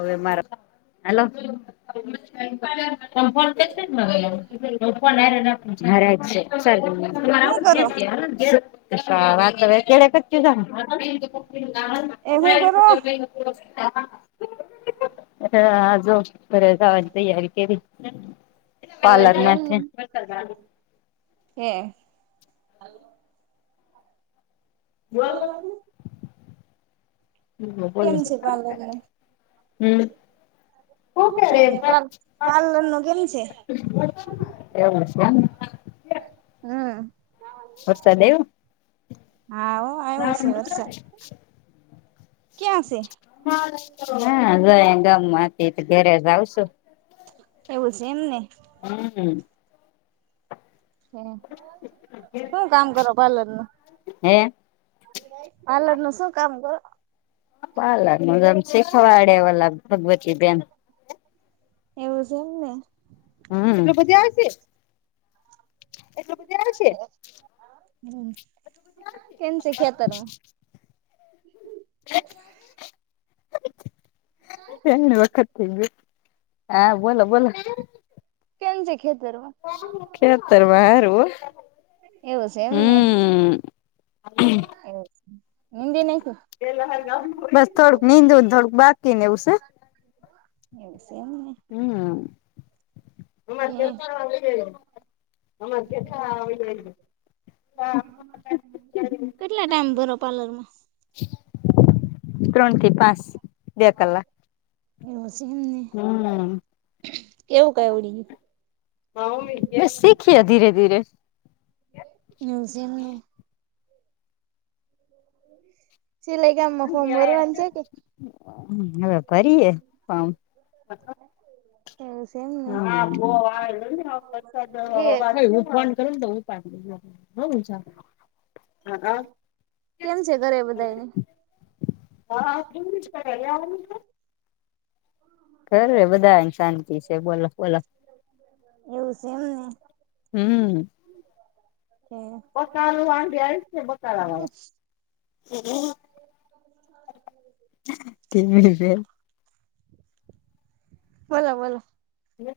હવે મારા હાલો [unintelligible] [unintelligible] હું કરો [unintelligible] એ હું કરો વાતવે [unintelligible] [inaudible] આ જો [unintelligible] તૈયારી કેવી એવું પાલર છે મેથે એમને હે વાર લાગહે હમ બોલો કેમ છે પાર્લર નું હમ હું બર કરે પાર્લર નું કેમ છે એવું કેમ હમ વરસાદ આય્વો હા હો આવ્યો છે વરસાદ હા ક્યાં છે? હા જ ગમમાં હતી ઘરે જ આવશું. એવું છે એમ ને હમ હે હું કામ કરો પાર્લર નું હે પાલરનું શું કામ કરો પાલરનું જેમ શીખવાડ્યા લગભગ [unintelligible] બેેમ એવું છે એમ ને હમ આટલુ બધી આવે છે એટલુ બધી આવે છે હમ કેમ છે ખેતરમાં [inaudible] એ વખત થઈ ગ્યું હા બોલો બોલો કેમ છે ખેતરમા ખેતરમાં હારુ એવું છે એમને હમ એવું છે ઊંદી નાયખું બસ થોડક નિંદુ ન થોડુક બાકી નેવું શે એવું શે એમ ને હમ છે [unintelligible] [inaudible] કેટલા ટાઈમ ભરો પાર્લર માં ત્રણથી પાંચ બે કલા એવું છે એમ ને કેવું ક આવડી ગ્યું શીખીએ ધીરે ધીરે એવુ છે એમ ને [inaudible] સિલઈગામ હવે ફરીએમ [inaudible] એમને હા બ આવે ઠીક ને ઉપન કર ને તો ઉપાડ હો ચ કેમ છે ઘરે બધાને હાું જ કર છે ઘરે બધાને શાંતિ છે બોલો બોલો એવું છે એમ ને બકારું વાડી છે બકારા વાળા [unintelligible] બોલો બોલો હ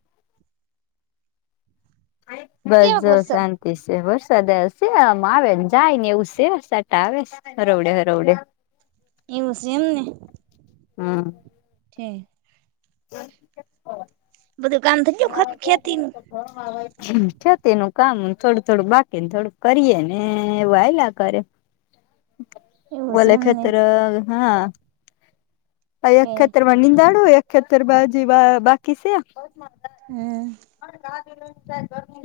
બસ કેવાક વરસાદ જસ વરસાદ સેમ આવેને જાય ને એવું સેવા સટા આવે હરવડે હરવડે એવું છે એમને છેઠ બ બધું ગામ થ ખેતી નું હ હવા છ તેનું કામ થોડું થોડું બાકીને થોડું કરીએે ને એ હલા કરે [inaudible] એવું છે ઓલે એમને ખતર હા એકતર માં નિંદાડો એકતર બાજી બાકી છે હમ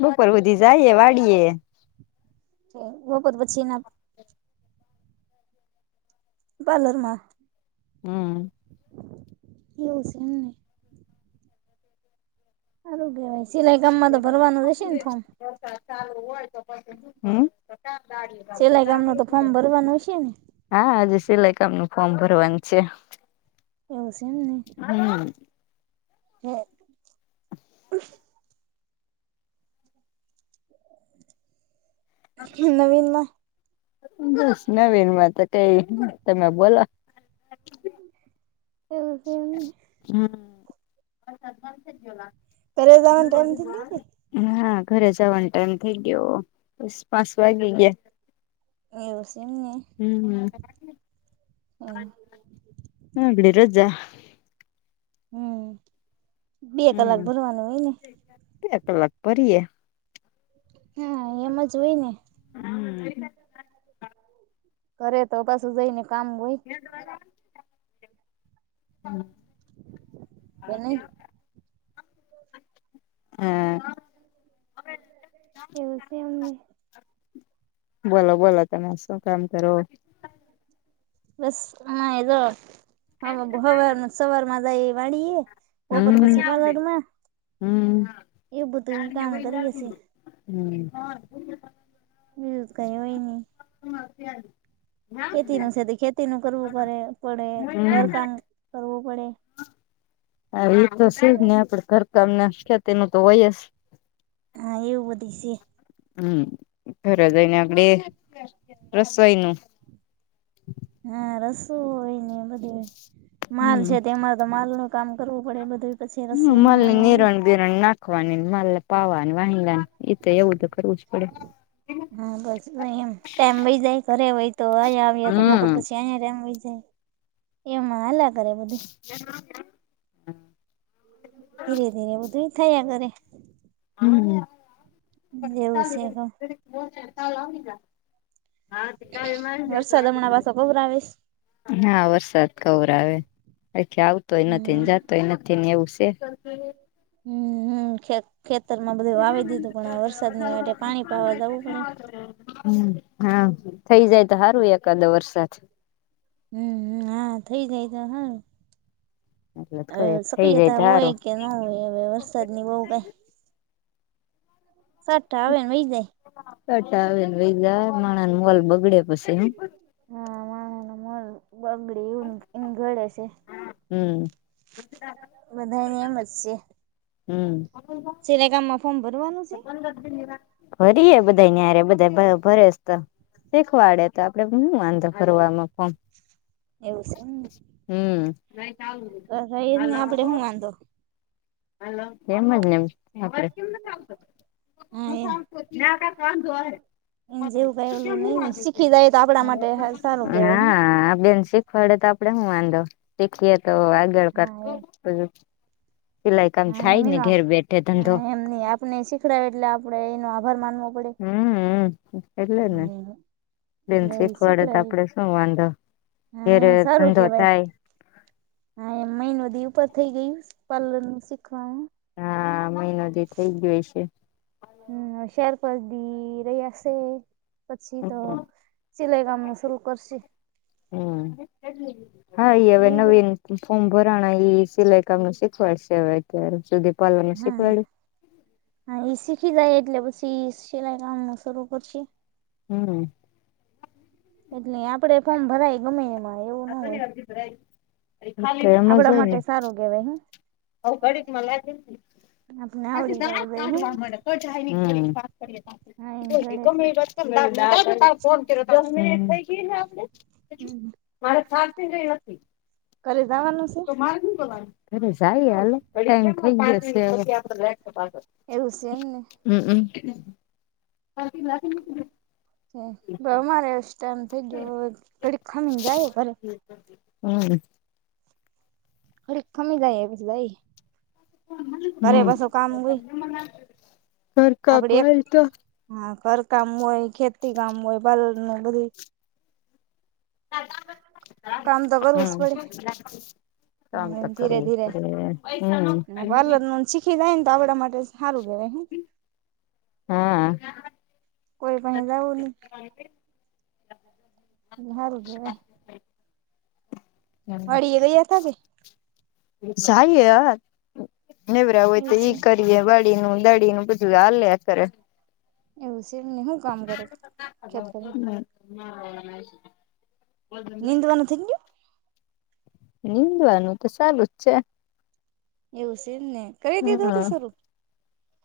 બપર બધી જઈએ વાડીીએે કર પછી ના આપ બલરમાં હમ એું છે એમને સારું કેહેવાય સિલાઈ કામમાં તો ભરવાનું રહેશે ને ફોર્મ ચાલ હોય તો તો દાઢતો સિલાઈ કામ દાઢ ન તો ફોર્મ ભરવાનું હશે ને હા આજે સિલાઈ કામ ન ફોર્મ ભરવાનું છે એવું છે એમ નહી હમ હમ નવીનમાં બસ નવીનમાં તો કઈ તમે બોલો એવ હમ પલા જમાને ટાઈમ હો ને હા ઘરે જવાનો ટાઈમ થઇ ગયો બસ પાંચ વાગી ગયા એવસીમને હમ હમ હમ બળી રોજા હમ બે કલાક હમ ભરવાનું હોય ને બે કલાક પરીએ હા એમાં જો હોય ને હમ કરરે તો પાછું જઈ ને કામ હોય કે નહી [inaudible] હમ એવું છે એમને બોલો બોલો તમે શું કામ કરો છો બસ હ એ જો હ સવાર સવાર એ વાળીએે કોપર હમ પછિ પારલારમાં હમ એ બધુરી ક કરીએશે હમ બિઝ કરી હોયની સ્તી હડી ખેતી નું છે તે ખેતી ન કરવું પડે પડે ઘર હમ કામ કરવું પડે હ એ તો સુું જ ને આપે ઘરકામ ના ખતનું તો હોય જ હા એવું બધી છે હમ ઘરે જઈને આપડે રસોઈ નું હા રસો હોય ને બધી હોય માલ હમ છે તેમાં તો માલ નો કામ કરવું પડે બધું પછી હ રસોઈ નો માલ ને વારો આવે નિરણ બિરણ નાખવાની માલને પાવાની વાલાની તો એવું તો કરવું જ પડે હમ હા બસ એમ ટાઈમ વહી જાય ઘરે હોય તો આયાએ તો બપોર હમ પછી અહીયા ટાઈમ વહી જાય એમાં હલા કરે બધી એ ધીરે ધીરે બધું થયા ઘરે એવું છે ક [unintelligible] હા ત ક મારી જ એટલા હમણા પાછો કબર આવીશ હા વરસાદ કવર આવે આખી આવતોય નથી હમ ને જાતોય નથી તેને ગસે હમ હમ ખેતર માં બધું વાવી દીધું પણ વરસાદની માટે પાણી પાવા જવું પડે હા થઇ જાય તો સારું એકાદો વરસાદ હમ હ હા થઈ જાય તો હા એટલે કઉ હવે એક થઈ જાય શક્રિયતા તો હોય હારું કે ન હોય હવે વરસાદ ની બહુ કઈ સટાવેને વજ કટા આવેને વજાર માણા ન મોલ બગડ્યા પછી હા મા ન મલ બગડીે એવું એ ગળે છે હમ બધાની એમ જ છે હમ સિલેગામમાં ફોમબરવાલું તન બદીનીરા ભરીયે બધા યરે બધા ભરેસ તો શીખવાડે તો આપડે શું વાંધો કરવાવામાં એવું છે પણ હમ બ એ જને આપડે શું વાંધો મજમ હા એમ ના ક વાંધો એમ જેવું કઈ ઓલું નઈ ને શીખી જાય તો આપડા માટે સારું કેવાય હા આપ બેન શી ફળે તો આપડે શું વાંધો શીખીએ તો આગળ હ કર હા એમ પેલાય કામ થાય ને ઘેર બેઠે ધંધો નહી આપણેને શીખડાય એટલે આપણેે એનો આભાર માનવો પડે હમ એટલે ને હું બેન એટલે એ શીખવાડે તો શીખડ આપડે શું વાંધો હા ઘેરે એમ સારું ધંધો કે ભાઈ થાય હા એમ મહિને બધી ઉપર થઈ ગયું પલર નું શીખવાવામાં હા મહિનો જે થઈ ગયો છે હમ શર પછદી રહીશે પછી તો સિલાઈ કામ નું શરૂ કરશે હમ હા ઈ હવે એવું નવીન બધું ફોર્મ ભરણા એ સિલાઈ કામ ન શીખવાડશે હવે અત્યારે સુધી પાર્લર નું શીખવાડ્યું હા ઈ શીખી જાય એટલે પછી સિલાય કામ શરૂ કરશે હમ એટલે આપડે ફોર્મ ભરાય ગમે એમાં. એવું ન હોય તો આપડા માટે સારું કેવાય હું. અવ ઘડીક લાયસન્સ આપને આખી આવડી જવું શાળા જોઈએ હું કાઢવા મલે તોય જાય નહી [unintelligible] હમ વાત કરીએ તો આપડે હા એમ તોય તે ઘડે છે ગમે [unintelligible] ફોન કર્યોં તો દહ મિનિટ થઈ ગયી ને આપડે હજુ. હમ મારે થાકી ગઈ હતી. ઘરે જાવાનું સે. ઘરે જાઈએ હાલો ટાઈમ થઈ ગ્યો સે હવે. એવું સે એમ ને. હમક. હમ બહુ મારે ઇસટામ થઈ ગ્યો ઘડીખ ખમ જાઈએ ઘરે. હમ. ઘડીક ખમી જાય એ પછી જાય ઘરે પાસું કામ હોઈ. હમ ઘર કાબ હવેલ તો હા ઘરકામ હોય ખેતી કામ હોય બાલું બધું કામ તો કરવું જ હમ. પડે કામ તો એમ ધીરે કરવું ધીરે પડે હમ. ખીજાય ન તો આપડા માટે સારું રે એહિમ. હમ. કોઈ પાહે જાવુ નહી. સારું કેવાાઈ. વાળીએ ગયા હતા કે. જાઈએ હવ નેવરા હોય તો એવું છે ઈ કર ડીએ વાડીનું દાડીનું બધું હાલ્યા કરે. એવું સે એમ ને હું કામ કરો ખેતરનું? [unintelligible] નિંદવાનું થઈ ગ્યું. નીંદવાનું તો સાલુ જ છે. એવું સી એમ ને કરી દીધું તે હમ સરું.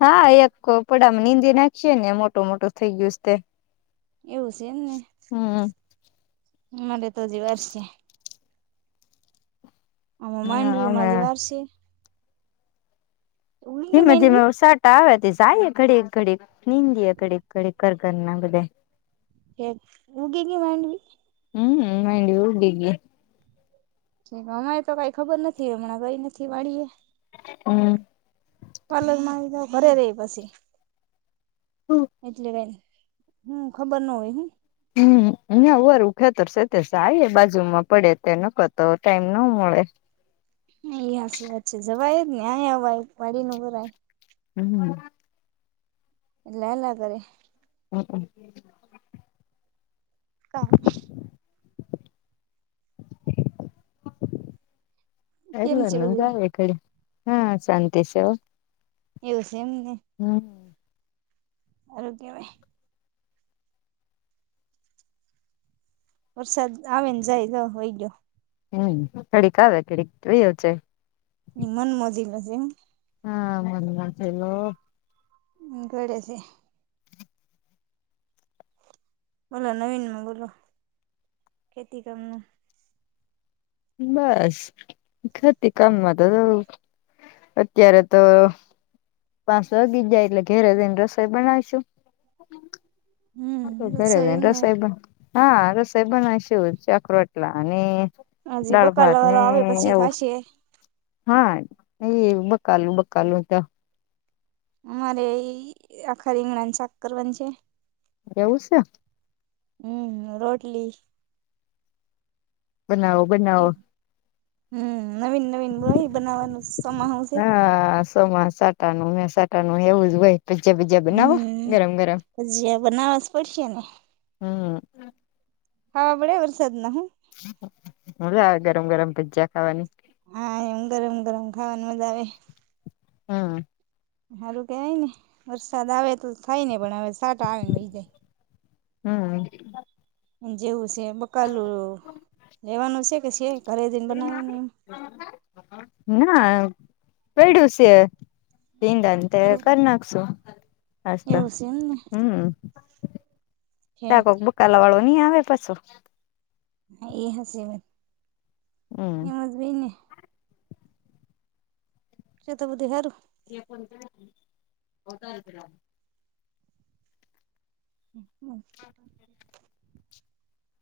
હા એક પડામાં નીંદી નાખીએે ને મોટું મોટું થઇ ગ્યું સ તે. એવું સે એમને હમ મારે તો હજી વાર સે. આ અમે માંડવીમાં હજી વારસે. ઉગી ગઈ ધીમે ધીમે માંડવી ઉસાટા આવે તે જાયએ ઘડીક ઘડીક નીંદીએ ઘડીક ઘડીક ઘરઘરના બધાય. એ ઉગીગી માંડવી. હમ ન્વી ઉગીગી. અમારે તો કઈ ખબર નથી હમણાં ગઈ નથી વાળીએ. હમ. પાર્લર માં આવી જાવ ઘરે રહી પછી એટલે કઈ. હમ ખબર નો હોય હું. હમ ઉયા વારુ ખેતર છે તે જાઈએ બાજુમાં પડે તે નકર તો ટાઈમ નો મળે. એયા હાશી વાત છે જવાય જ ને આહી અવાય વાડીનું કરાય. હમ. લે હાલાલ ઘરે. હંક. કા કેમ છે બધું [unintelligible] હા શાંતિ સે હો એવું સે એમ ને. હુમ. હારું કેવાય. વરસાદ આવે ન જાય લો વઇ ગ્યો. હમ ઘડીક આવેે ઘડીક વયો જાય. ઇ મન મજોલો જેમ ને. હા મનમાં થેલો. ઘડે સે. મલા નવીન મગોલો ખેતી કરનું. બસ ઘતી કામમાં ત દો. અત્યારે તો પાંચ વાગી જાય એટલે ઘેરે જઇને રસોઈ બનાવીશું. હમ ઘરે જઇને એમને રસોઈ બના હા રસોઈ બનાવી શું ચક્રોટના અને હજી દાળ ભાત બકાલા ને વાળો આવે પછી એવું. થાશે હા એય બકાલું બકાલું તા. મારે ઇ આખા રીંગણાની શાક કરવાની છે. એવું સે. હું રોટલી. બનાવો. બનાવો ઇફ હું નવીન નવીન રહિ બનાવાનું શુ? હા. સોમા સાટાનું હે સાટાનું એવું જ વઇ. પીજા બીજા બનાવો હમ ગરમ ગરમ ભજીયા બનાવવા જ પડશે ને. હું. હવા બળે વરસાદ ના હ. મજા આવે ગરમ ગરમ ભજ્યાં ખાવાની. હા એમ ગરમ ગરમ ખાવાની મજા આવે. હું. હારું કેવાય ને વરસાદ આવે તો થાય ને પણ હવે સાટા આવે ને વહી જાય. હું. ઉ જેવું સે એ બકાલું લેવાનું સે કે સે ઘરે જઈને બનાવવાની એ. ના પૈડું સે દિંદન. તે એમ એવું કરી નાખસું હાસ્ત એવું છે એમને હું. છે ત્યા કોક બુકાલા વાળો ની આવે પાસો. હા એ હસે હમ વ એમત ભઈ ને. [unintelligible] [unintelligible] [inaudible]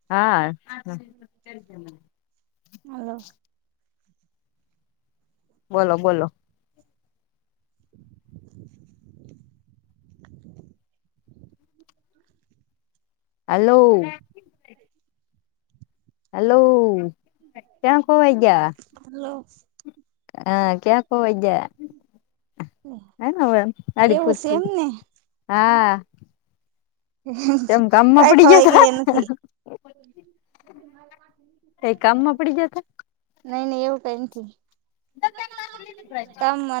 હા. હાલો. બોલો બોલો. આલો. હેલો. ક્યાં ખીવાઇ ગયા? હાલો. આ ક્યાં ખોવાઈ ગ્યા? હમ આડીપ એવું છે એમને હા [unintelligible] કેમ કામમાં કઈ પડી હોવાય તા ગયા નથી. [unintelligible] કઈ કામમાં પડી ગયા તા નઈ નઈ એવું કઈ નથી કામ મ